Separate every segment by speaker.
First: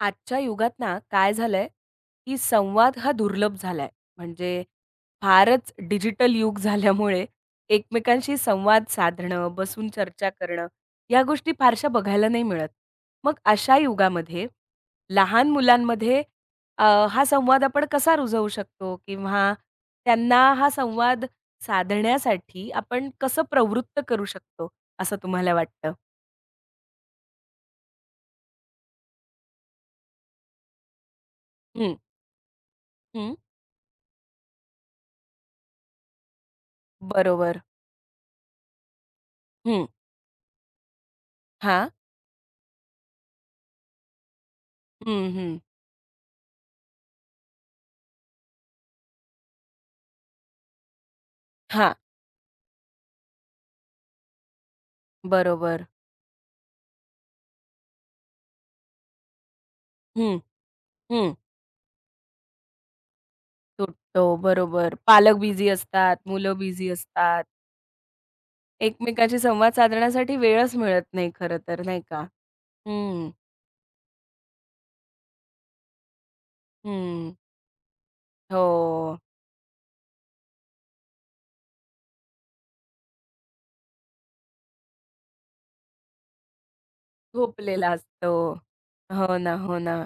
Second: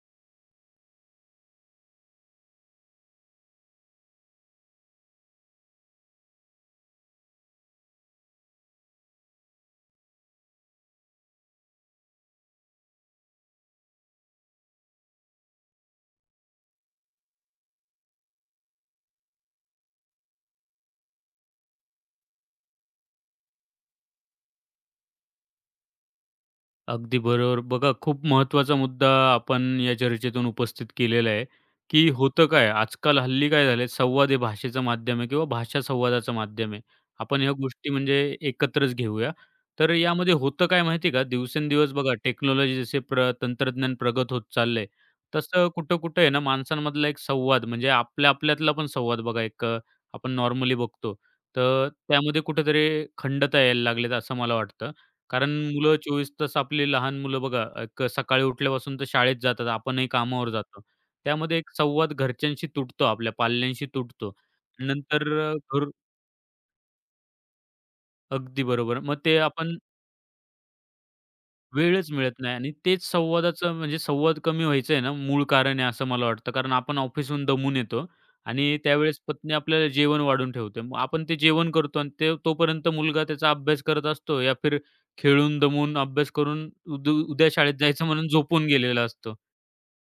Speaker 1: आजच्या युगात ना काय झालंय, की संवाद हा दुर्लभ झालाय. म्हणजे फारच डिजिटल युग झाल्यामुळे एकमेकांशी संवाद साधणं, बसून चर्चा करणं, या गोष्टी फारशा बघायला नाही मिळत. मग अशा युगामध्ये लहान मुलांमध्ये अ, हा संवाद आपण कसा रुजवू शकतो किंवा त्यांना हा संवाद साधण्यासाठी आपण कसं प्रवृत्त करू शकतो, असं तुम्हाला वाटतं?
Speaker 2: अगदी बरोबर. बघा, खूप महत्त्वाचा मुद्दा आपण या चर्चेतून उपस्थित केलेला आहे,
Speaker 1: हं,
Speaker 2: की होतं काय, आजकाल
Speaker 1: हं.
Speaker 2: हल्ली काय झालंय, संवाद हे भाषेचं माध्यम आहे किंवा भाषा संवादाचं माध्यम आहे. आपण ह्या
Speaker 1: बरोबर.
Speaker 2: गोष्टी म्हणजे एकत्रच घेऊया.
Speaker 1: हं.
Speaker 2: तर यामध्ये होतं काय माहिती का,
Speaker 1: हां.
Speaker 2: दिवसेंदिवस बघा टेक्नॉलॉजी जसे तंत्रज्ञान प्रगत होत चाललंय,
Speaker 1: हं, हं.
Speaker 2: तसं कुठं-कुठं आहे ना माणसांमधला एक संवाद म्हणजे आपल्या आपल्यातला पण संवाद बघा आपण नॉर्मली बघतो. तर
Speaker 1: हां,
Speaker 2: त्यामध्ये कुठेतरी खंडता यायला लागलेत असं मला वाटतं. कारण
Speaker 1: बरोबर.
Speaker 2: मुलं 24 तास, आपली लहान मुलं बघा, एक सकाळी उठल्यापासून तर शाळेत जातात, आपणही
Speaker 1: हं,
Speaker 2: कामावर जातो.
Speaker 1: हं.
Speaker 2: त्यामध्ये एक संवाद घरच्यांशी तुटतो, आपल्या पाल्यांशी
Speaker 1: तुटतो.
Speaker 2: तुटतो.
Speaker 1: बरोबर.
Speaker 2: नंतर
Speaker 1: पालक बिझी
Speaker 2: घर
Speaker 1: असतात, मुलं बिझी असतात.
Speaker 2: अगदी बरोबर. मग ते
Speaker 1: एकमेकांशी संवाद
Speaker 2: आपण
Speaker 1: साधण्यासाठी वेळच मिळत नाही खरं तर, नाही
Speaker 2: वेळच
Speaker 1: का?
Speaker 2: मिळत नाही आणि तेच
Speaker 1: हं,
Speaker 2: संवादाचं म्हणजे संवाद कमी व्हायचं आहे ना, मूळ कारण आहे असं मला वाटतं. कारण आपण
Speaker 1: हं.
Speaker 2: ऑफिसहून दमून येतो आणि
Speaker 1: हो.
Speaker 2: त्यावेळेस पत्नी आपल्याला जेवण वाढून ठेवते. मग आपण ते जेवण करतो आणि ते तोपर्यंत मुलगा त्याचा अभ्यास करत असतो या फिर खेळून, दमून, अभ्यास करून उद्या शाळेत
Speaker 1: झोपलेला
Speaker 2: जायचं म्हणून
Speaker 1: असतो.
Speaker 2: झोपून गेलेला असतो.
Speaker 1: हो ना, हो ना.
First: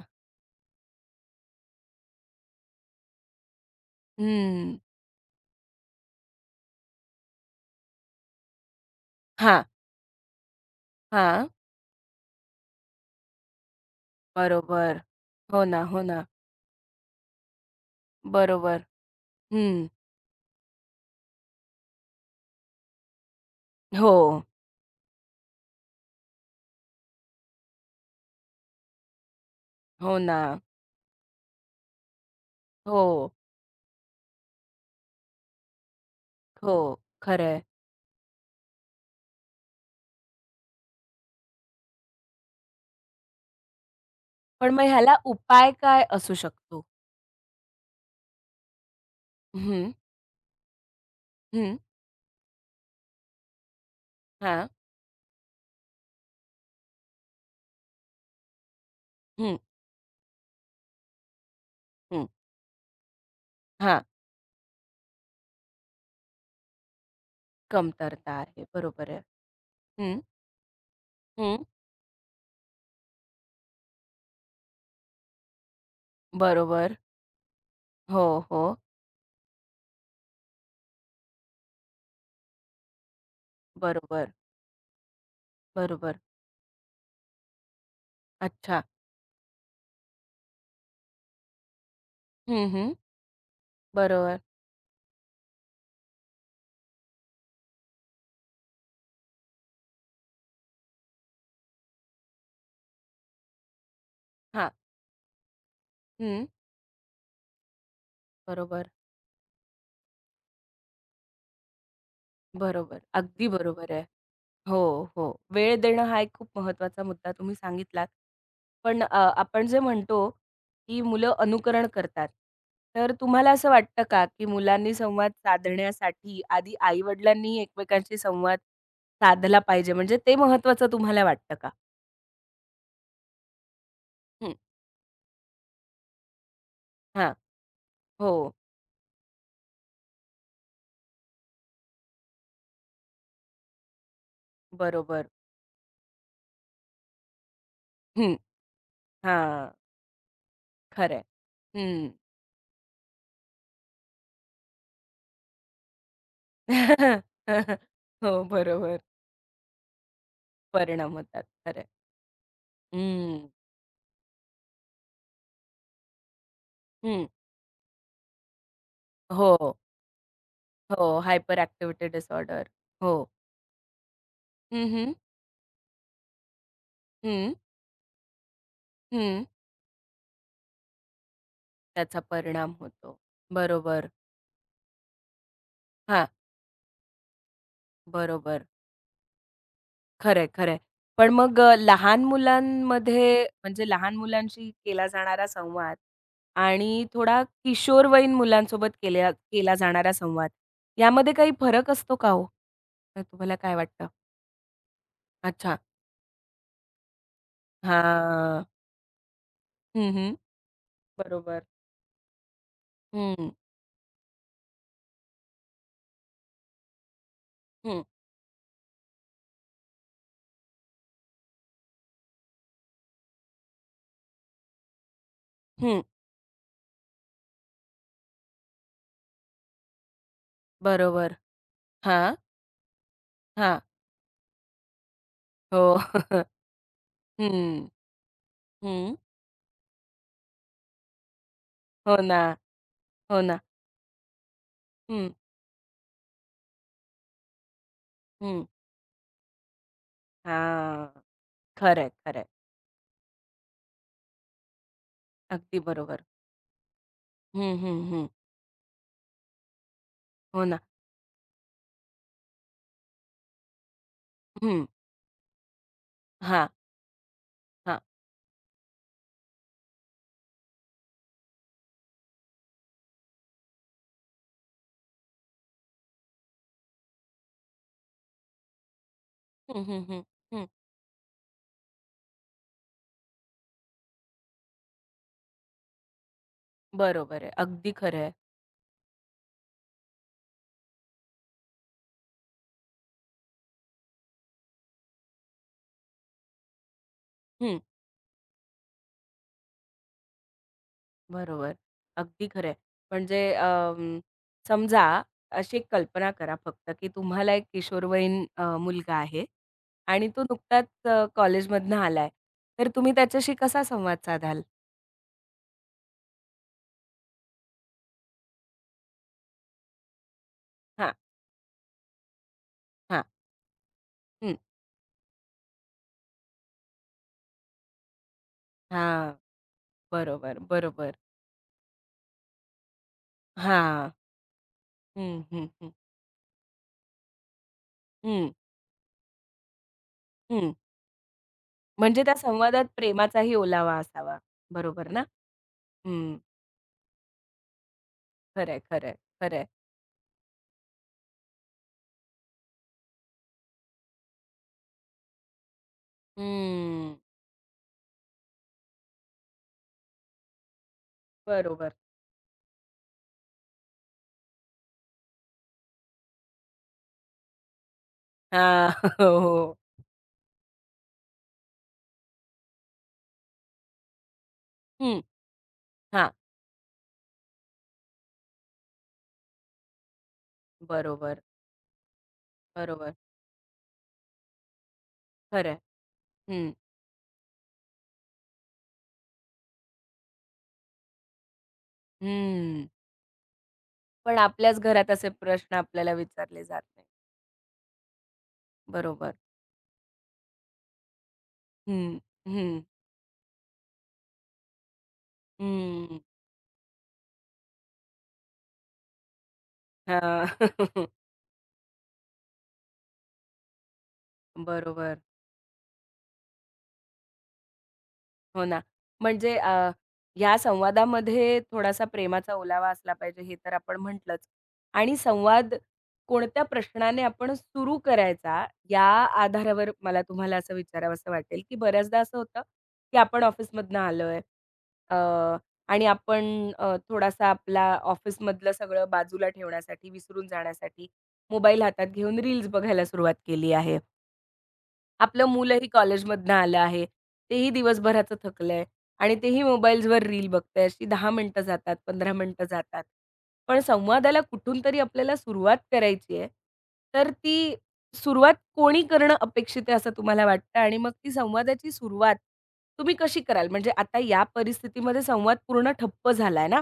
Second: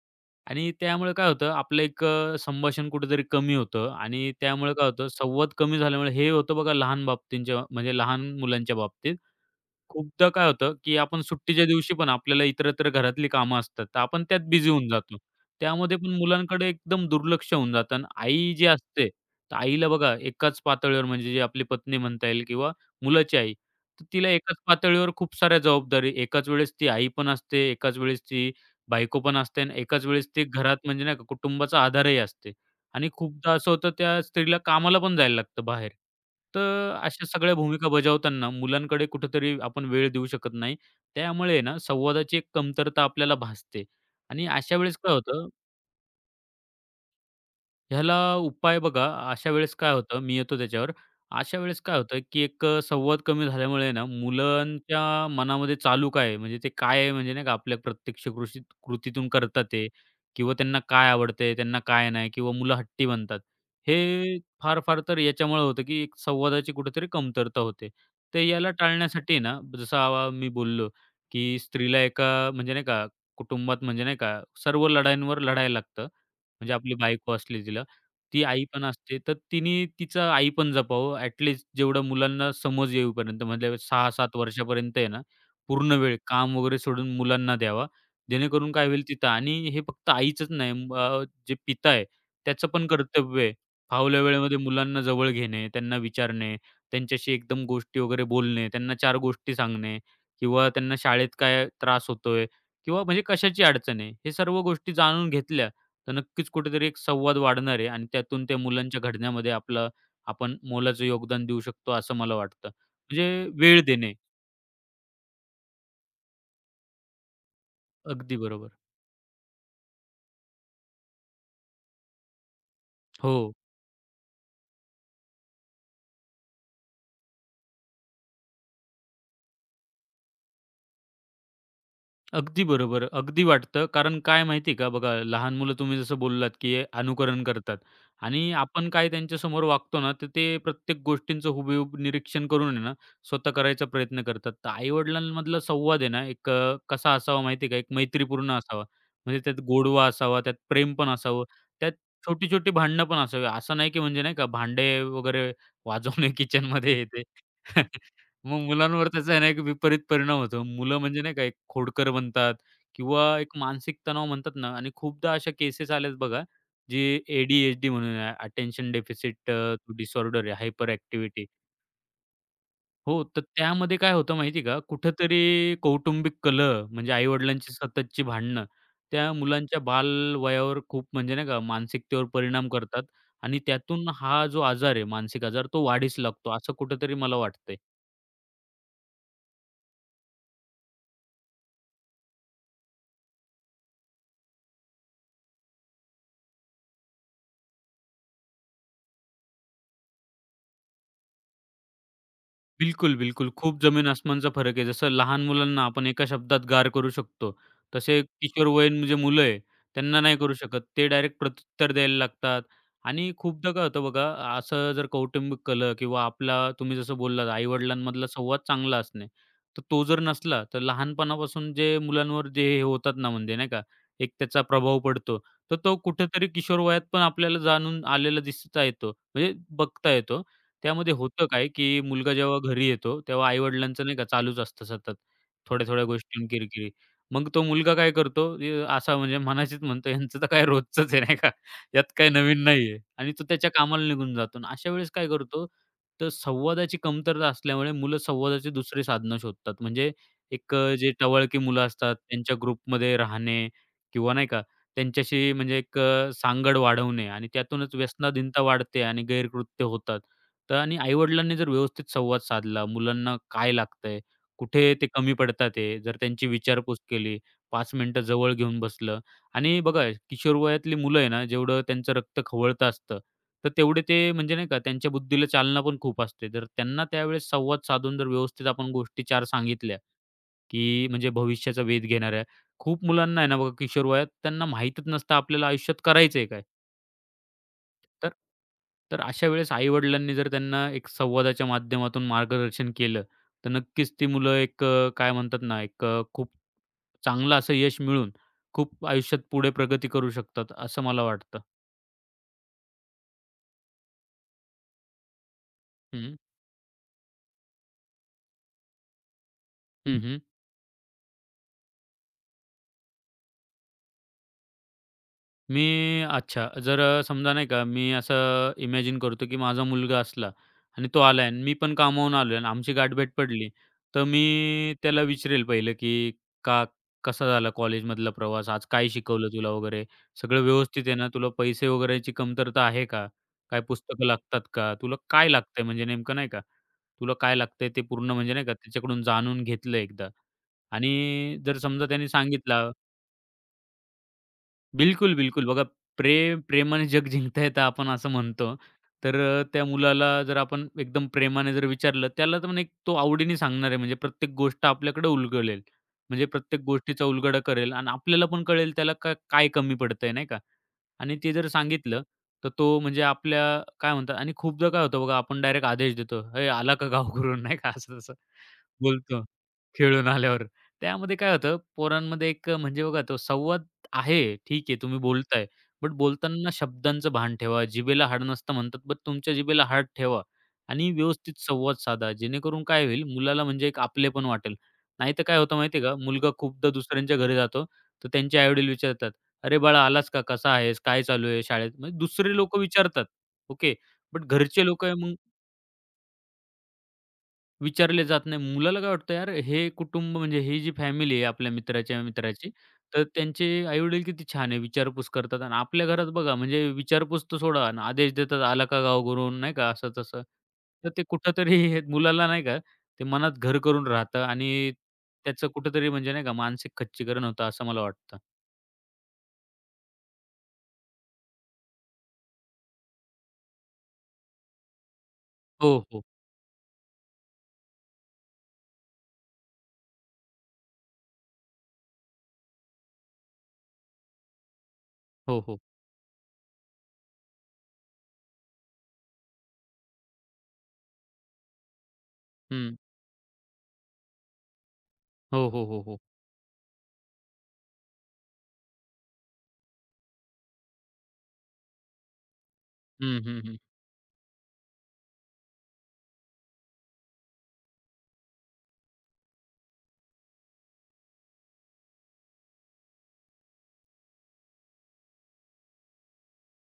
Speaker 2: आणि त्यामुळे काय होतं, आपलं संभाषण कुठेतरी कमी होतं आणि त्यामुळे
Speaker 1: हं.
Speaker 2: काय होतं, संवाद कमी झाल्यामुळे हे होतं बघा लहान बाबतींच्या म्हणजे लहान मुलांच्या बाबतीत.
Speaker 1: हां,
Speaker 2: खूपदा काय होतं, की आपण
Speaker 1: हां.
Speaker 2: सुट्टीच्या दिवशी पण आपल्याला इतरत्र घरातली कामं असतात, तर आपण त्यात बिझी होऊन
Speaker 1: बरोबर.
Speaker 2: जातो.
Speaker 1: हो ना,
Speaker 2: त्यामध्ये
Speaker 1: हो
Speaker 2: पण
Speaker 1: ना.
Speaker 2: मुलांकडे एकदम दुर्लक्ष होऊन जातं आणि आई जी
Speaker 1: बरोबर.
Speaker 2: असते, तर
Speaker 1: हं.
Speaker 2: आईला बघा एकाच पातळीवर म्हणजे जी आपली पत्नी म्हणता येईल किंवा मुलाची आई, तर तिला
Speaker 1: हो,
Speaker 2: एकाच पातळीवर खूप साऱ्या जबाबदारी एकाच वेळेस ती आई पण असते, एकाच वेळेस ती बायको पण असते आणि एकाच
Speaker 1: हो
Speaker 2: वेळेस
Speaker 1: ना.
Speaker 2: ती घरात म्हणजे नाही का कुटुंबाचा आधारही असते आणि
Speaker 1: हो,
Speaker 2: खूपदा असं होतं त्या स्त्रीला कामाला पण जायला लागतं बाहेर.
Speaker 1: हो.
Speaker 2: तर अशा
Speaker 1: खरं
Speaker 2: सगळ्या
Speaker 1: आहे.
Speaker 2: भूमिका बजावताना मुलांकडे कुठेतरी आपण वेळ देऊ शकत नाही. त्यामुळे आहे ना, संवादाची एक कमतरता आपल्याला भासते आणि
Speaker 1: पण
Speaker 2: अशा
Speaker 1: मग
Speaker 2: वेळेस काय
Speaker 1: ह्याला
Speaker 2: होतं,
Speaker 1: उपाय काय असू शकतो?
Speaker 2: ह्याला उपाय बघा, अशा वेळेस
Speaker 1: हं,
Speaker 2: काय होतं, मी येतो त्याच्यावर. अशा
Speaker 1: हं.
Speaker 2: वेळेस काय होतं, की संवाद कमी झाल्यामुळे ना,
Speaker 1: हां.
Speaker 2: मुलांच्या मनामध्ये चालू काय आहे, म्हणजे ते काय आहे, म्हणजे नाही का आपल्या प्रत्यक्ष कृतीतून
Speaker 1: हं,
Speaker 2: करतात ते किंवा त्यांना काय आवडते, त्यांना काय
Speaker 1: हं.
Speaker 2: नाही किंवा मुलं हट्टी बनतात.
Speaker 1: हां.
Speaker 2: हे फार-फार तर याच्यामुळे होतं, की एक संवादाची कुठेतरी कमतरता होते.
Speaker 1: कमतरता
Speaker 2: तर
Speaker 1: आहे.
Speaker 2: याला
Speaker 1: बरोबर आहे.
Speaker 2: टाळण्यासाठी ना, जसं
Speaker 1: हं,
Speaker 2: मी बोललो, की
Speaker 1: हं.
Speaker 2: स्त्रीला एका म्हणजे नाही का, कुटुंबात म्हणजे नाही का, सर्व लढाईंवर लढायला लागतं. म्हणजे आपली
Speaker 1: बरोबर.
Speaker 2: बायको असली तिला.
Speaker 1: हो,
Speaker 2: ती
Speaker 1: हो.
Speaker 2: आई पण असते, तर तिने तिचं आई पण जपावं ॲटलीस्ट जेवढं मुलांना समज येईपर्यंत म्हणजे
Speaker 1: बरोबर,
Speaker 2: 6-7 वर्षापर्यंत आहे ना, पूर्ण वेळ
Speaker 1: बरोबर.
Speaker 2: काम वगैरे सोडून मुलांना द्यावा. जेणेकरून
Speaker 1: अच्छा.
Speaker 2: काय होईल तिथं, आणि हे फक्त आईचंच नाही, जे पिता आहे
Speaker 1: हं,
Speaker 2: त्याचं पण
Speaker 1: हं.
Speaker 2: कर्तव्य आहे. फावल्या
Speaker 1: बरोबर.
Speaker 2: वेळेमध्ये मुलांना जवळ घेणे, त्यांना विचारणे, त्यांच्याशी एकदम गोष्टी वगैरे बोलणे, त्यांना 4 गोष्टी सांगणे किंवा त्यांना शाळेत काय त्रास होतोय किंवा म्हणजे कशाची अडचण आहे, हे सर्व
Speaker 1: हां.
Speaker 2: गोष्टी जाणून घेतल्या तर
Speaker 1: हं.
Speaker 2: नक्कीच कुठेतरी एक संवाद वाढणार आहे आणि त्यातून त्या
Speaker 1: बरोबर,
Speaker 2: मुलांच्या घडण्यामध्ये आपलं, आपण मोलाचं योगदान देऊ शकतो असं मला वाटतं.
Speaker 1: बरोबर.
Speaker 2: म्हणजे
Speaker 1: अगदी
Speaker 2: वेळ
Speaker 1: बरोबर आहे.
Speaker 2: देणे.
Speaker 1: हो, हो. वेळ देणं हा एक खूप महत्त्वाचा मुद्दा तुम्ही सांगितलात.
Speaker 2: अगदी बरोबर.
Speaker 1: पण आपण जे म्हणतो, की मुलं अनुकरण करतात. तर तुम्हाला
Speaker 2: हो.
Speaker 1: असं वाटतं का, की मुलांनी संवाद साधण्यासाठी आधी आई-वडिलांनी एकमेकांशी संवाद साधला पाहिजे? म्हणजे ते महत्त्वाचं तुम्हाला वाटतं का?
Speaker 2: अगदी बरोबर. अगदी वाटतं. कारण काय
Speaker 1: हं.
Speaker 2: माहिती का, बघा लहान मुलं तुम्ही जसं बोललात, की हे
Speaker 1: हां.
Speaker 2: अनुकरण करतात आणि
Speaker 1: हो,
Speaker 2: आपण काय त्यांच्यासमोर वागतो ना, तर ते प्रत्येक गोष्टींचं हुबेहूब निरीक्षण करून आहे ना, स्वतः करायचा प्रयत्न करतात. तर
Speaker 1: बरोबर.
Speaker 2: आई-वडिलांमधला संवाद आहे ना, कसा असावा माहिती का, एक
Speaker 1: हं,
Speaker 2: मैत्रीपूर्ण असावा. म्हणजे त्यात
Speaker 1: हां,
Speaker 2: गोडवा असावा, त्यात प्रेम पण
Speaker 1: खरं
Speaker 2: असावं, त्यात
Speaker 1: हं.
Speaker 2: छोटी-छोटी भांडणं पण असावी. असं नाही की म्हणजे नाही का, भांडे वगैरे वाजवणे किचनमध्ये हे
Speaker 1: हो,
Speaker 2: मग
Speaker 1: बरोबर.
Speaker 2: मुलांवर त्याचा आहे ना, एक विपरीत परिणाम होतो. मुलं
Speaker 1: परिणाम
Speaker 2: म्हणजे नाही
Speaker 1: होतात.
Speaker 2: का एक
Speaker 1: खरं आहे.
Speaker 2: खोडकर बनतात किंवा
Speaker 1: हं,
Speaker 2: एक मानसिक तणाव म्हणतात ना, आणि खूपदा अशा केसेस आल्यात बघा, जे
Speaker 1: हं.
Speaker 2: ए डी म्हणून अटेन्शन डेफिसिट
Speaker 1: हो,
Speaker 2: डिसऑर्डर आहे, हायपर
Speaker 1: हो.
Speaker 2: ॲक्टिव्हिटी.
Speaker 1: Hyper activity disorder.
Speaker 2: हो,
Speaker 1: हो.
Speaker 2: तर त्यामध्ये काय होतं माहिती आहे का?
Speaker 1: हं, हं.
Speaker 2: कुठेतरी कौटुंबिक कलह म्हणजे
Speaker 1: हं,
Speaker 2: आई-वडिलांची सततची भांडणं, त्या
Speaker 1: हं.
Speaker 2: मुलांच्या बालवयावर खूप म्हणजे नाही का
Speaker 1: त्याचा
Speaker 2: मानसिकतेवर परिणाम
Speaker 1: परिणाम
Speaker 2: करतात
Speaker 1: होतो.
Speaker 2: आणि
Speaker 1: बरोबर.
Speaker 2: त्यातून हा जो आजार आहे, मानसिक आजार, तो वाढीस
Speaker 1: हां,
Speaker 2: लागतो, असं कुठेतरी मला वाटतंय.
Speaker 1: बरोबर. खरंय, खरंय. पण मग लहान मुलांमध्ये म्हणजे लहान मुलांशी केला जाणारा संवाद आणि थोडा किशोरवयीन मुलांसोबत केला जाणारा संवाद, यामध्ये काही फरक असतो का हो?
Speaker 2: बिलकुल,
Speaker 1: तर
Speaker 2: बिलकुल.
Speaker 1: तुम्हाला काय
Speaker 2: खूप
Speaker 1: वाटतं?
Speaker 2: जमीन-आसमानचा फरक आहे. जसं लहान
Speaker 1: अच्छा.
Speaker 2: मुलांना आपण एका शब्दात गार करू शकतो, तसे
Speaker 1: हां.
Speaker 2: किशोरवयीन जे मुलं आहे,
Speaker 1: हं,
Speaker 2: त्यांना
Speaker 1: हं.
Speaker 2: नाही करू शकत. ते डायरेक्ट
Speaker 1: बरोबर.
Speaker 2: प्रत्युत्तर द्यायला लागतात आणि
Speaker 1: हं,
Speaker 2: खूपदा काय होतं बघा, असं जर कौटुंबिक कलह किंवा आपला तुम्ही जसं बोललात
Speaker 1: हं,
Speaker 2: आई-वडिलांमधला संवाद चांगला असणे, तर तो जर नसला, तर लहानपणापासून जे मुलांवर जे हे होतात ना म्हणजे नाही का, एक त्याचा प्रभाव पडतो. तर तो
Speaker 1: हं.
Speaker 2: कुठेतरी किशोर वयात पण आपल्याला जाणून आलेला दिसता येतो, म्हणजे बघता येतो. त्यामध्ये
Speaker 1: बरोबर.
Speaker 2: होतं काय, की मुलगा
Speaker 1: हां,
Speaker 2: जेव्हा घरी येतो, तेव्हा
Speaker 1: हां.
Speaker 2: आई-वडिलांचं नाही का चालूच असतं सतत,
Speaker 1: हो.
Speaker 2: थोड्या-थोड्या गोष्टीं किरकिरी. मग तो
Speaker 1: हं,
Speaker 2: मुलगा काय करतो,
Speaker 1: हं.
Speaker 2: असा म्हणजे मनाशीच म्हणतो, "यांचं तर काय रोजचंच आहे," नाही का, "यात
Speaker 1: हो
Speaker 2: काही
Speaker 1: ना,
Speaker 2: नवीन नाही आणि
Speaker 1: हो
Speaker 2: तो
Speaker 1: ना.
Speaker 2: त्याच्या कामाला निघून जातो आणि अशा वेळेस काय
Speaker 1: हं,
Speaker 2: करतो, तर संवादाची कमतरता असल्यामुळे मुलं
Speaker 1: हं.
Speaker 2: संवादाची दुसरी साधनं शोधतात. म्हणजे जे
Speaker 1: हां.
Speaker 2: टवळकी मुलं
Speaker 1: खरंय,
Speaker 2: असतात,
Speaker 1: खरंय.
Speaker 2: त्यांच्या ग्रुपमध्ये राहणे किंवा नाही का, त्यांच्याशी म्हणजे
Speaker 1: अगदी बरोबर.
Speaker 2: सांगड वाढवणे आणि
Speaker 1: हं,
Speaker 2: त्यातूनच
Speaker 1: हं, हं.
Speaker 2: व्यसनाधीनता वाढते आणि गैरकृत्य होतात.
Speaker 1: हो
Speaker 2: तर
Speaker 1: ना.
Speaker 2: आणि आई जर व्यवस्थित संवाद साधला, मुलांना काय लागतंय,
Speaker 1: हं.
Speaker 2: कुठे ते कमी पडतात आहे, जर त्यांची
Speaker 1: हां,
Speaker 2: विचारपूस केली, 5
Speaker 1: हां.
Speaker 2: मिनिटं जवळ घेऊन बसलं आणि बघा किशोरवयातली मुलं आहे ना, जेवढं त्यांचं रक्त खवळतं असतं, तर तेवढे ते म्हणजे नाही का त्यांच्या बुद्धीला चालना पण खूप असते. तर त्यांना त्यावेळेस संवाद साधून जर व्यवस्थित आपण गोष्टी 4
Speaker 1: हं,
Speaker 2: सांगितल्या,
Speaker 1: हं, हं. हं.
Speaker 2: की म्हणजे भविष्याचा वेध घेणाऱ्या. खूप मुलांना आहे ना बघा किशोरवयात त्यांना माहीतच नसतं आपल्याला आयुष्यात करायचंय काय?
Speaker 1: बरोबर आहे. अगदी खरं
Speaker 2: तर
Speaker 1: आहे.
Speaker 2: तर अशा वेळेस आई-वडिलांनी जर त्यांना एक संवादाच्या माध्यमातून मार्गदर्शन केलं, तर नक्कीच ती मुलं काय म्हणतात ना, खूप चांगलं असं
Speaker 1: हं.
Speaker 2: यश मिळवून खूप आयुष्यात पुढे प्रगती करू शकतात, असं मला वाटतं.
Speaker 1: बरोबर. अगदी खरं आहे. म्हणजे समजा अशी एक कल्पना
Speaker 2: हं.
Speaker 1: करा फक्त, की तुम्हाला एक किशोरवयीन मुलगा आहे
Speaker 2: हं,
Speaker 1: आणि
Speaker 2: हं.
Speaker 1: तो नुकताच कॉलेजमधनं आलाय. तर तुम्ही त्याच्याशी कसा संवाद साधाल?
Speaker 2: मी अच्छा, समजा नाही का, मी असं इमॅजिन करतो, की माझा मुलगा असला आणि
Speaker 1: हां,
Speaker 2: तो आलाय आणि मी पण कामावरून आलोय आणि आमची
Speaker 1: हां.
Speaker 2: गाठभेट पडली, तर मी
Speaker 1: हं.
Speaker 2: त्याला विचारेल पहिलं, की "का कसा झाला कॉलेजमधला प्रवास? आज काय
Speaker 1: हां.
Speaker 2: शिकवलं तुला वगैरे?
Speaker 1: बरोबर,
Speaker 2: सगळं व्यवस्थित आहे
Speaker 1: बरोबर.
Speaker 2: ना? तुला पैसे वगैरेची कमतरता आहे का? काय
Speaker 1: हां.
Speaker 2: पुस्तकं लागतात का? तुला
Speaker 1: हं,
Speaker 2: काय
Speaker 1: हं,
Speaker 2: लागतंय
Speaker 1: हं.
Speaker 2: म्हणजे नेमकं नाही का? तुला काय लागतंय ते पूर्ण
Speaker 1: हं,
Speaker 2: म्हणजे नाही का त्याच्याकडून जाणून घेतलं एकदा."
Speaker 1: हं.
Speaker 2: आणि जर समजा
Speaker 1: म्हणजे
Speaker 2: त्याने
Speaker 1: त्या
Speaker 2: सांगितला
Speaker 1: संवादात प्रेमाचाही ओलावा असावा. बरोबर ना?
Speaker 2: बिलकुल, बिलकुल. बघा,
Speaker 1: हं.
Speaker 2: प्रेमाने जग जिंकता येतं आपण असं
Speaker 1: खरं
Speaker 2: म्हणतो.
Speaker 1: आहे, खरं
Speaker 2: तर त्या मुलाला जर आपण एकदम प्रेमाने जर विचारलं, त्याला तर एक तो आवडीने सांगणार आहे. म्हणजे प्रत्येक गोष्ट आपल्याकडे उलगडेल. म्हणजे प्रत्येक
Speaker 1: हम्म,
Speaker 2: गोष्टीचा उलगडा करेल आणि आपल्याला पण कळेल त्याला का काय कमी पडतंय नाही का? आणि ते जर
Speaker 1: बरोबर.
Speaker 2: सांगितलं, तर तो म्हणजे आपल्या काय म्हणतात, आणि खूपदा काय होतं बघा, आपण डायरेक्ट आदेश देतो, "हे आला का गावकरून?" नाही का, असं-तसं
Speaker 1: हां, हो,
Speaker 2: बोलतो
Speaker 1: हो.
Speaker 2: खेळून आल्यावर. त्यामध्ये काय होतं, पोरांमध्ये म्हणजे बघा तो संवाद आहे, ठीक आहे तुम्ही
Speaker 1: हं,
Speaker 2: बोलताय, बट
Speaker 1: हां,
Speaker 2: बोलताना शब्दांचं भान ठेवा. जिभेला हाड नसतं म्हणतात, बट तुमच्या जिभेला हाड ठेवा आणि
Speaker 1: बरोबर,
Speaker 2: व्यवस्थित संवाद साधा. जेणेकरून काय
Speaker 1: बरोबर.
Speaker 2: होईल, मुलाला म्हणजे एक आपलेपण वाटेल. नाहीतर काय
Speaker 1: खरं
Speaker 2: होतं
Speaker 1: आहे.
Speaker 2: माहिती का, मुलगा
Speaker 1: हं,
Speaker 2: खूपदा दुसऱ्यांच्या घरी जातो, तर त्यांचे आई विचारतात, "अरे बाळा आलास का? कसा आहेस? काय चालू आहे शाळेत?" म्हणजे दुसरे लोकं विचारतात. ओके.
Speaker 1: पण
Speaker 2: बट
Speaker 1: आपल्याच
Speaker 2: घरचे लोकं
Speaker 1: घरात
Speaker 2: आहे
Speaker 1: असे
Speaker 2: मग
Speaker 1: प्रश्न आपल्याला विचारले जात नाही.
Speaker 2: विचारले जात नाही. मुलाला काय
Speaker 1: बरोबर.
Speaker 2: वाटतं यार हे कुटुंब म्हणजे ही जी फॅमिली आहे आपल्या
Speaker 1: हं,
Speaker 2: मित्राच्या मित्राची,
Speaker 1: हं,
Speaker 2: तर त्यांचे आई-वडील किती छान आहे, विचारपूस करतात आणि आपल्या
Speaker 1: हं.
Speaker 2: घरात बघा म्हणजे विचारपूस तर सोडा आणि आदेश देतात, "आला का गावावरून?" नाही का
Speaker 1: हां,
Speaker 2: असं-तसं. तर ते कुठेतरी मुलाला नाही का ते मनात घर करून राहतं आणि
Speaker 1: बरोबर.
Speaker 2: त्याचं कुठेतरी म्हणजे नाही का मानसिक खच्चीकरण होतं असं मला वाटतं.
Speaker 1: हो ना. म्हणजे या संवादामध्ये थोडासा प्रेमाचा ओलावा असला पाहिजे हे तर आपण म्हटलंच. आणि संवाद
Speaker 2: हो, हो.
Speaker 1: कोणत्या प्रश्नाने आपण सुरू करायचा या आधारावर मला तुम्हाला असं विचारावसं वाटेल, की बऱ्याचदा असं होतं, की आपण ऑफिसमधनं आलोय अ,
Speaker 2: हो, हो.
Speaker 1: आणि आपण थोडासा आपला ऑफिसमधलं सगळं बाजूला ठेवण्यासाठी, विसरून जाण्यासाठी मोबाईल हातात घेऊन रील्स
Speaker 2: हं.
Speaker 1: बघायला सुरुवात केली आहे. आपलं
Speaker 2: हो, हो,
Speaker 1: मुलंही
Speaker 2: हो, हो.
Speaker 1: कॉलेजमधनं आलं आहे. तेही दिवसभराचं थकलंय आणि तेही मोबाईल्सवर रील बघतंय. अशी 10 मिनिटं जातात, 15 मिनिटं जातात.
Speaker 2: हं, हं, हं.
Speaker 1: पण संवादाला कुठून तरी आपल्याला सुरुवात करायची आहे. तर ती सुरुवात कोणी करणं अपेक्षित आहे असं तुम्हाला वाटतं? आणि मग ती संवादाची सुरुवात तुम्ही कशी कराल? म्हणजे आता या परिस्थितीमध्ये संवाद पूर्ण ठप्प झालाय ना.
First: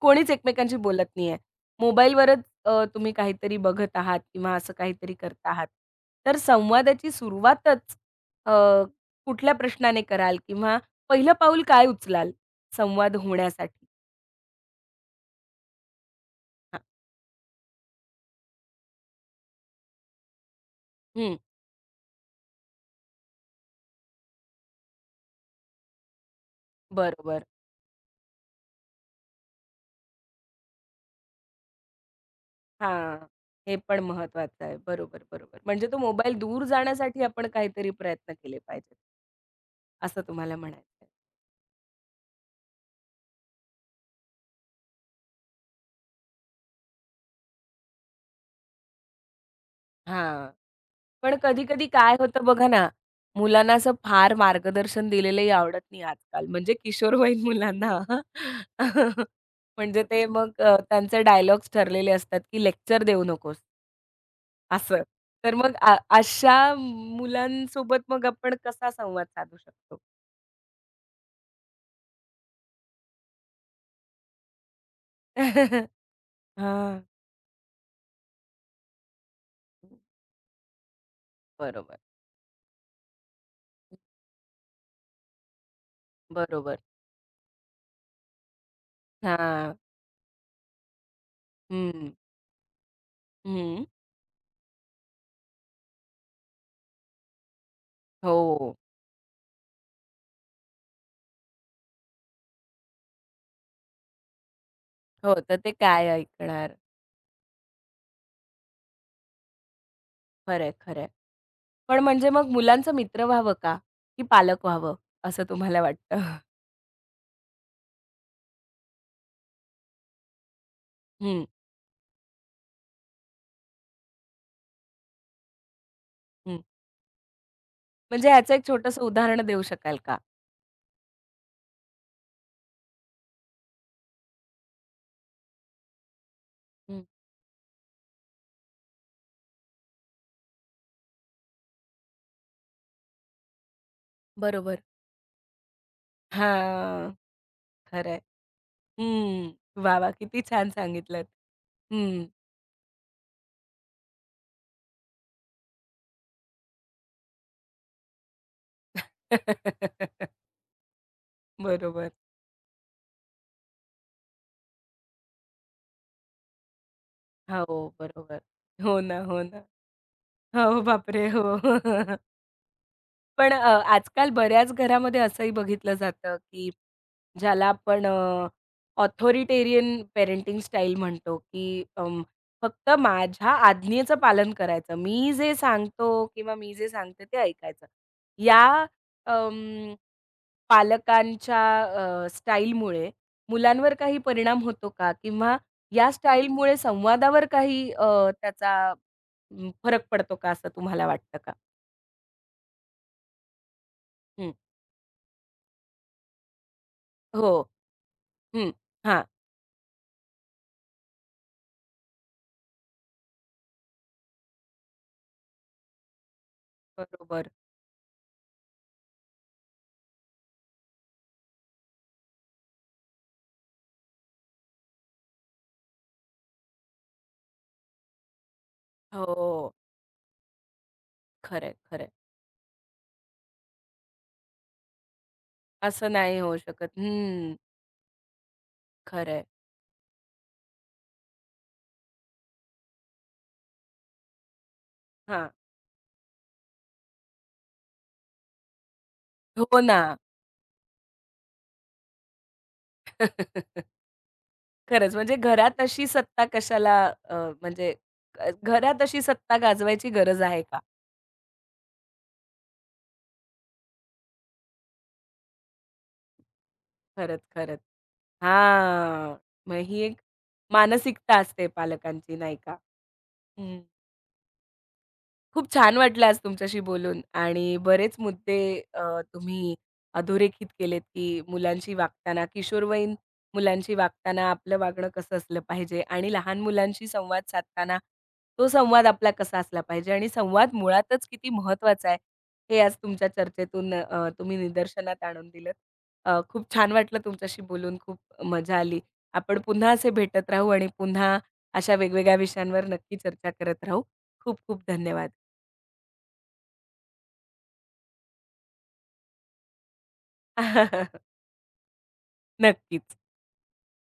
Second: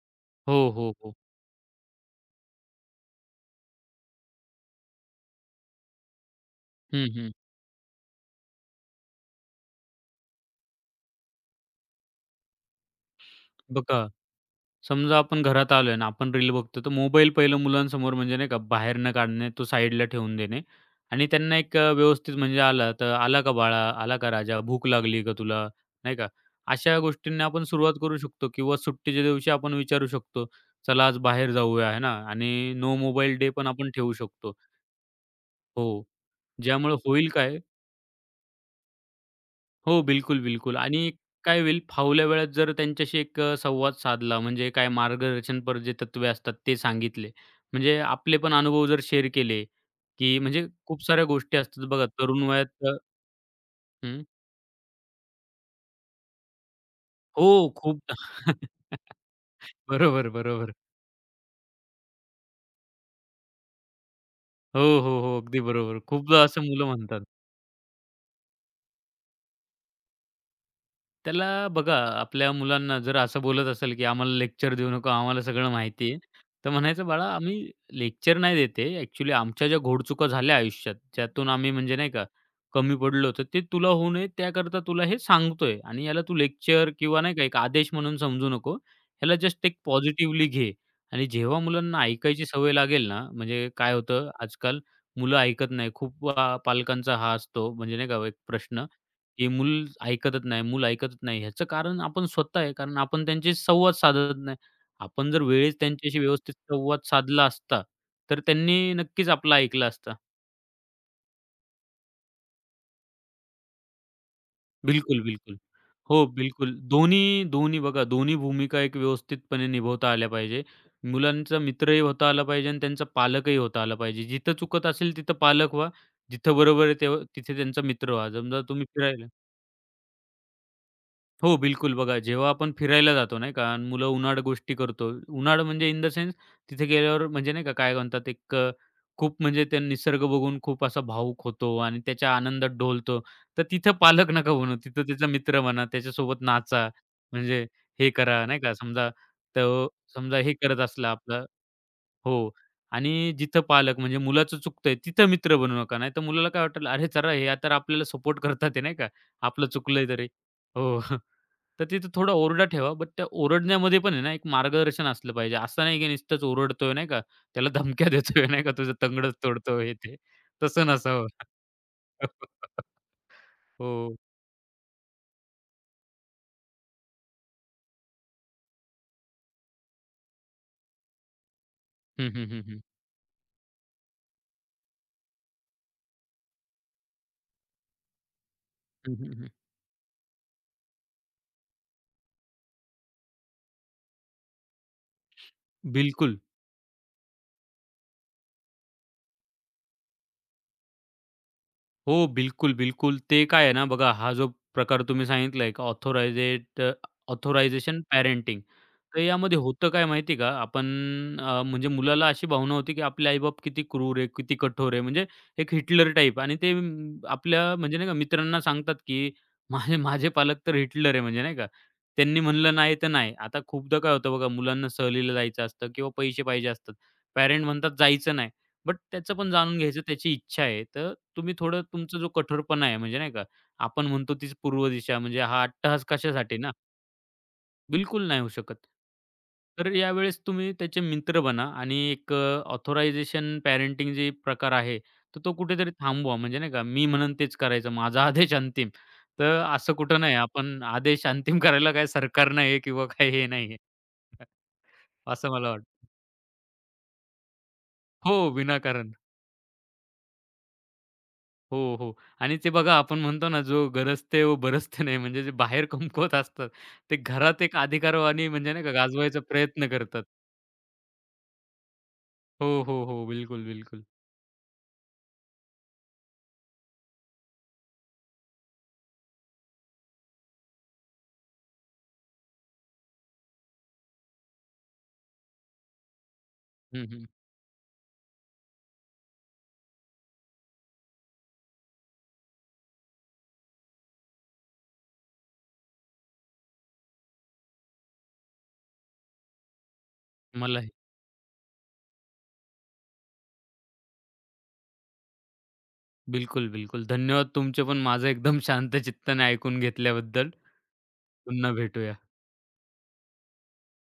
Speaker 1: कोणीच
Speaker 2: हो,
Speaker 1: एकमेकांशी
Speaker 2: हो,
Speaker 1: बोलत
Speaker 2: हो.
Speaker 1: नाहीये. मोबाईलवरच तुम्ही काहीतरी बघत आहात किंवा असं काहीतरी करत आहात. तर
Speaker 2: हं,
Speaker 1: संवादाची
Speaker 2: हं.
Speaker 1: सुरुवातच अ, कुठल्या प्रश्नाने कराल किंवा पहिलं पाऊल काय उचलाल संवाद होण्यासाठी?
Speaker 2: बघा, समजा आपण घरात आलोय आणि आपण रील बघतो,
Speaker 1: हां.
Speaker 2: तर मोबाईल पहिलं मुलांसमोर म्हणजे नाही का बाहेर न काढणे, तो साईडला ठेवून देणे आणि
Speaker 1: हं.
Speaker 2: त्यांना व्यवस्थित म्हणजे आला तर "आला का बाळा? आला का राजा? भूक लागली का तुला?" नाही का? अशा
Speaker 1: बरोबर.
Speaker 2: गोष्टींना आपण सुरुवात करू शकतो किंवा सुट्टीच्या दिवशी आपण विचारू शकतो, "चला आज बाहेर जाऊया." आहे ना? आणि नो
Speaker 1: हां.
Speaker 2: मोबाईल डे पण
Speaker 1: हे
Speaker 2: आपण
Speaker 1: पण
Speaker 2: ठेवू शकतो.
Speaker 1: महत्वाचं आहे. बरोबर, बरोबर. म्हणजे तो
Speaker 2: हो.
Speaker 1: मोबाईल दूर
Speaker 2: ज्यामुळे
Speaker 1: जाण्यासाठी
Speaker 2: होईल
Speaker 1: आपण
Speaker 2: काय
Speaker 1: काहीतरी प्रयत्न केले पाहिजेत,
Speaker 2: हो,
Speaker 1: असं
Speaker 2: बिलकुल,
Speaker 1: तुम्हाला
Speaker 2: बिलकुल.
Speaker 1: म्हणायचंय.
Speaker 2: आणि काय होईल फावल्या वेळात जर त्यांच्याशी संवाद साधला म्हणजे काय मार्गदर्शनपर जे तत्त्वे असतात ते सांगितले. म्हणजे आपले पण अनुभव जर शेअर केले, की
Speaker 1: हां.
Speaker 2: म्हणजे खूप साऱ्या
Speaker 1: पण
Speaker 2: गोष्टी
Speaker 1: कधी-कधी
Speaker 2: असतात बघा
Speaker 1: काय
Speaker 2: तरुण
Speaker 1: होतं बघा ना,
Speaker 2: वयात
Speaker 1: मुलांना असं
Speaker 2: हं.
Speaker 1: फार मार्गदर्शन दिलेलंही आवडत नाही आजकाल, म्हणजे किशोरवयीन
Speaker 2: हो,
Speaker 1: मुलांना.
Speaker 2: खूपदा.
Speaker 1: म्हणजे ते
Speaker 2: बरोबर,
Speaker 1: मग
Speaker 2: बरोबर.
Speaker 1: त्यांचे डायलॉग्स ठरलेले असतात, की लेक्चर देऊ नकोस,
Speaker 2: हो,
Speaker 1: असं.
Speaker 2: हो, हो.
Speaker 1: तर
Speaker 2: अगदी
Speaker 1: मग
Speaker 2: बरोबर. खूपदा
Speaker 1: अशा
Speaker 2: असं मुलं म्हणतात.
Speaker 1: मुलांसोबत मग आपण कसा संवाद साधू शकतो?
Speaker 2: त्याला बघा, आपल्या मुलांना जर असं बोलत असेल, की आम्हाला लेक्चर देऊ नको, आम्हाला सगळं माहिती आहे. तर
Speaker 1: हां.
Speaker 2: म्हणायचं, "बाळा, आम्ही लेक्चर नाही देते आहे. ॲक्चुअली आमच्या ज्या घोडचुका झाल्या आयुष्यात, ज्यातून आम्ही म्हणजे
Speaker 1: बरोबर,
Speaker 2: नाही का कमी पडलो, तर ते तुला होऊ नये त्याकरता तुला हे सांगतोय आणि याला तू
Speaker 1: बरोबर.
Speaker 2: लेक्चर किंवा नाही का एक आदेश म्हणून समजू नको. ह्याला जस्ट
Speaker 1: हां.
Speaker 2: एक पॉझिटिव्हली घे." आणि जेव्हा मुलांना
Speaker 1: हं,
Speaker 2: ऐकायची सवय लागेल ना, म्हणजे
Speaker 1: हं.
Speaker 2: काय होतं आजकाल मुलं ऐकत नाही. खूप पालकांचा हा असतो म्हणजे नाही का एक
Speaker 1: हो.
Speaker 2: प्रश्न, हे मूल ऐकतच नाही, मूल ऐकतच नाही. ह्याचं कारण आपण स्वतः आहे. कारण आपण त्यांच्याशी संवाद साधत नाही. आपण
Speaker 1: हो,
Speaker 2: जर
Speaker 1: तर ते
Speaker 2: वेळेस
Speaker 1: काय
Speaker 2: त्यांच्याशी व्यवस्थित
Speaker 1: ऐकणार?
Speaker 2: संवाद साधला असता, तर त्यांनी नक्कीच आपलं ऐकलं असतं.
Speaker 1: खरंय, खरंय. पण म्हणजे मग मुलांचं मित्र व्हावं का? की पालक व्हावं,
Speaker 2: बिलकुल,
Speaker 1: असं
Speaker 2: बिलकुल.
Speaker 1: तुम्हाला वाटतं?
Speaker 2: हो, बिलकुल. दोन्ही दोन्ही बघा, दोन्ही भूमिका एक व्यवस्थितपणे निभवता आल्या पाहिजे.
Speaker 1: हं,
Speaker 2: मुलांचा मित्रही होता आला पाहिजे आणि त्यांचा पालकही होता आला पाहिजे. जिथं चुकत असेल तिथं पालक व्हा, जिथं
Speaker 1: हं.
Speaker 2: बरोबर आहे तेव्हा तिथे त्यांचा मित्र
Speaker 1: म्हणजे
Speaker 2: व्हा.
Speaker 1: ह्याचं
Speaker 2: समजा
Speaker 1: एक
Speaker 2: तुम्ही
Speaker 1: छोटंसं
Speaker 2: फिरायला
Speaker 1: उदाहरण देऊ शकाल का?
Speaker 2: हो, बिलकुल. बघा, जेव्हा आपण फिरायला जातो नाही का आणि मुलं उन्हाळ गोष्टी करतो. उन्हाळ म्हणजे इन द सेन्स तिथे
Speaker 1: हं.
Speaker 2: गेल्यावर म्हणजे नाही का काय म्हणतात खूप म्हणजे ते निसर्ग बघून खूप असा भावुक होतो आणि त्याच्या आनंदात डोलतो. तर तिथं पालक नका बनू.
Speaker 1: बरोबर.
Speaker 2: तिथं त्याचा मित्र म्हणा, त्याच्यासोबत नाचा.
Speaker 1: हां,
Speaker 2: म्हणजे
Speaker 1: खरं
Speaker 2: हे
Speaker 1: आहे.
Speaker 2: करा नाही का समजा
Speaker 1: हं.
Speaker 2: तो
Speaker 1: वाह, वाह!
Speaker 2: समजा
Speaker 1: किती
Speaker 2: हे
Speaker 1: छान
Speaker 2: करत असला
Speaker 1: सांगितलत.
Speaker 2: आपला
Speaker 1: हं.
Speaker 2: हो. आणि जिथं पालक म्हणजे मुलाचं चुकतंय तिथं मित्र बनू नका. नाहीतर मुलाला काय वाटेल, "अरे चला हे तर आपल्याला सपोर्ट करतात आहे," नाही का. आपलं चुकलंय तरी. हो. तर तिथं
Speaker 1: बरोबर.
Speaker 2: थोडा ओरडा ठेवा, बट त्या ओरडण्यामध्ये पण आहे ना, एक मार्गदर्शन असलं पाहिजे. असं नाही की नुसतंच ओरडतोय नाही का,
Speaker 1: हो,
Speaker 2: त्याला धमक्या
Speaker 1: बरोबर.
Speaker 2: देतोय नाही का, तुझं
Speaker 1: हो ना,
Speaker 2: तंगडच
Speaker 1: हो ना.
Speaker 2: तोडतोय हे ते.
Speaker 1: हो,
Speaker 2: तसं नसावं.
Speaker 1: बापरे! हो. पण
Speaker 2: हो.
Speaker 1: आजकाल बऱ्याच घरामध्ये असंही बघितलं जातं, की ज्याला आपण पेरेंटिंग स्टाईल म्हणतो, की
Speaker 2: हं, हं, हं, हं.
Speaker 1: फक्त माझ्या आज्ञेचं पालन करायचं. मी जे सांगतो किंवा मी जे सांगते ते ऐकायचं. या
Speaker 2: हं, हं, हं.
Speaker 1: अं, पालकांच्या स्टाईलमुळे मुलांवर काही परिणाम होतो का? किंवा या
Speaker 2: बिलकुल.
Speaker 1: स्टाईलमुळे संवादावर काही त्याचा फरक पडतो का असं तुम्हाला वाटतं का?
Speaker 2: हो, बिलकुल, बिलकुल. ते काय आहे ना बघा, हा जो
Speaker 1: हं.
Speaker 2: प्रकार तुम्ही सांगितलाय एक ऑथोरायझेट
Speaker 1: हो.
Speaker 2: Authorization parenting.
Speaker 1: हं.
Speaker 2: तर
Speaker 1: हां,
Speaker 2: यामध्ये होतं काय माहिती का, आपण म्हणजे मुलाला अशी भावना होती, की आपले आई किती क्रूर आहे, किती कठोर आहे. म्हणजे एक हिटलर टाइप आणि ते
Speaker 1: बरोबर.
Speaker 2: आपल्या म्हणजे नाही का मित्रांना सांगतात, की माझे माझे पालक तर हिटलर आहे म्हणजे नाही का. त्यांनी म्हणलं नाही तर नाही. आता खूपदा काय होतं बघा, मुलांना सहलीला जायचं असतं किंवा पैसे पाहिजे असतात. पॅरेंट म्हणतात, "जायचं नाही." बट त्याचं
Speaker 1: हो.
Speaker 2: पण जाणून घ्यायचं त्याची इच्छा आहे. तर तुम्ही
Speaker 1: खरंय,
Speaker 2: थोडं
Speaker 1: खरंय.
Speaker 2: तुमचा जो कठोरपणा आहे म्हणजे नाही का, आपण म्हणतो तीच पूर्व दिशा म्हणजे हा अट्टहास
Speaker 1: असं नाही होऊ
Speaker 2: कशासाठी ना?
Speaker 1: शकत. हं,
Speaker 2: बिलकुल नाही होऊ शकत.
Speaker 1: खरंय.
Speaker 2: तर यावेळेस तुम्ही त्याचे मित्र बना आणि पॅरेंटिंग जे प्रकार आहे, तर
Speaker 1: हां.
Speaker 2: तो कुठेतरी थांबवा. म्हणजे नाही का, मी म्हणेन तेच करायचं. माझा आदेश अंतिम. तर
Speaker 1: हो
Speaker 2: असं
Speaker 1: ना.
Speaker 2: कुठं नाही आपण आदेश अंतिम करायला काय सरकार नाही किंवा काही हे नाही
Speaker 1: खरंच म्हणजे
Speaker 2: असं मला
Speaker 1: घरात
Speaker 2: वाटतं.
Speaker 1: अशी सत्ता कशाला अ, म्हणजे
Speaker 2: हो,
Speaker 1: घरात
Speaker 2: विनाकारण.
Speaker 1: अशी सत्ता गाजवायची गरज आहे का?
Speaker 2: हो, हो. आणि ते बघा आपण म्हणतो ना, जो गरजते वो बरसते नाही. म्हणजे जे बाहेर कमकुवत असतात, ते
Speaker 1: खरंच,
Speaker 2: घरात एक
Speaker 1: खरंच.
Speaker 2: अधिकारवाणी म्हणजे नाही का
Speaker 1: हां.
Speaker 2: गाजवायचा
Speaker 1: मग
Speaker 2: प्रयत्न
Speaker 1: ही एक
Speaker 2: करतात.
Speaker 1: मानसिकता असते पालकांची नाही
Speaker 2: हो,
Speaker 1: का?
Speaker 2: हो, हो. बिलकुल,
Speaker 1: हं.
Speaker 2: बिलकुल.
Speaker 1: खूप छान वाटलं आज तुमच्याशी बोलून आणि बरेच मुद्दे अ, तुम्ही अधोरेखित केलेत, की मुलांशी वागताना, किशोरवयीन मुलांशी वागताना आपलं वागणं कसं असलं पाहिजे आणि लहान मुलांशी
Speaker 2: हं, हं.
Speaker 1: संवाद साधताना तो संवाद आपला कसा असला पाहिजे आणि संवाद मुळातच किती महत्त्वाचा आहे, हे आज तुमच्या चर्चेतून तुम्ही निदर्शनात आणून दिलंत. खूप छान वाटलं तुमच्याशी बोलून, खूप मजा आली. आपण पुन्हा असे भेटत राहू आणि
Speaker 2: मलाही.
Speaker 1: पुन्हा अशा वेगवेगळ्या विषयांवर नक्की चर्चा करत राहू. खूप खूप धन्यवाद.
Speaker 2: बिलकुल, बिलकुल. धन्यवाद तुमचे पण माझं एकदम शांत चित्ताने ऐकून घेतल्याबद्दल. पुन्हा भेटूया.
Speaker 1: नक्कीच.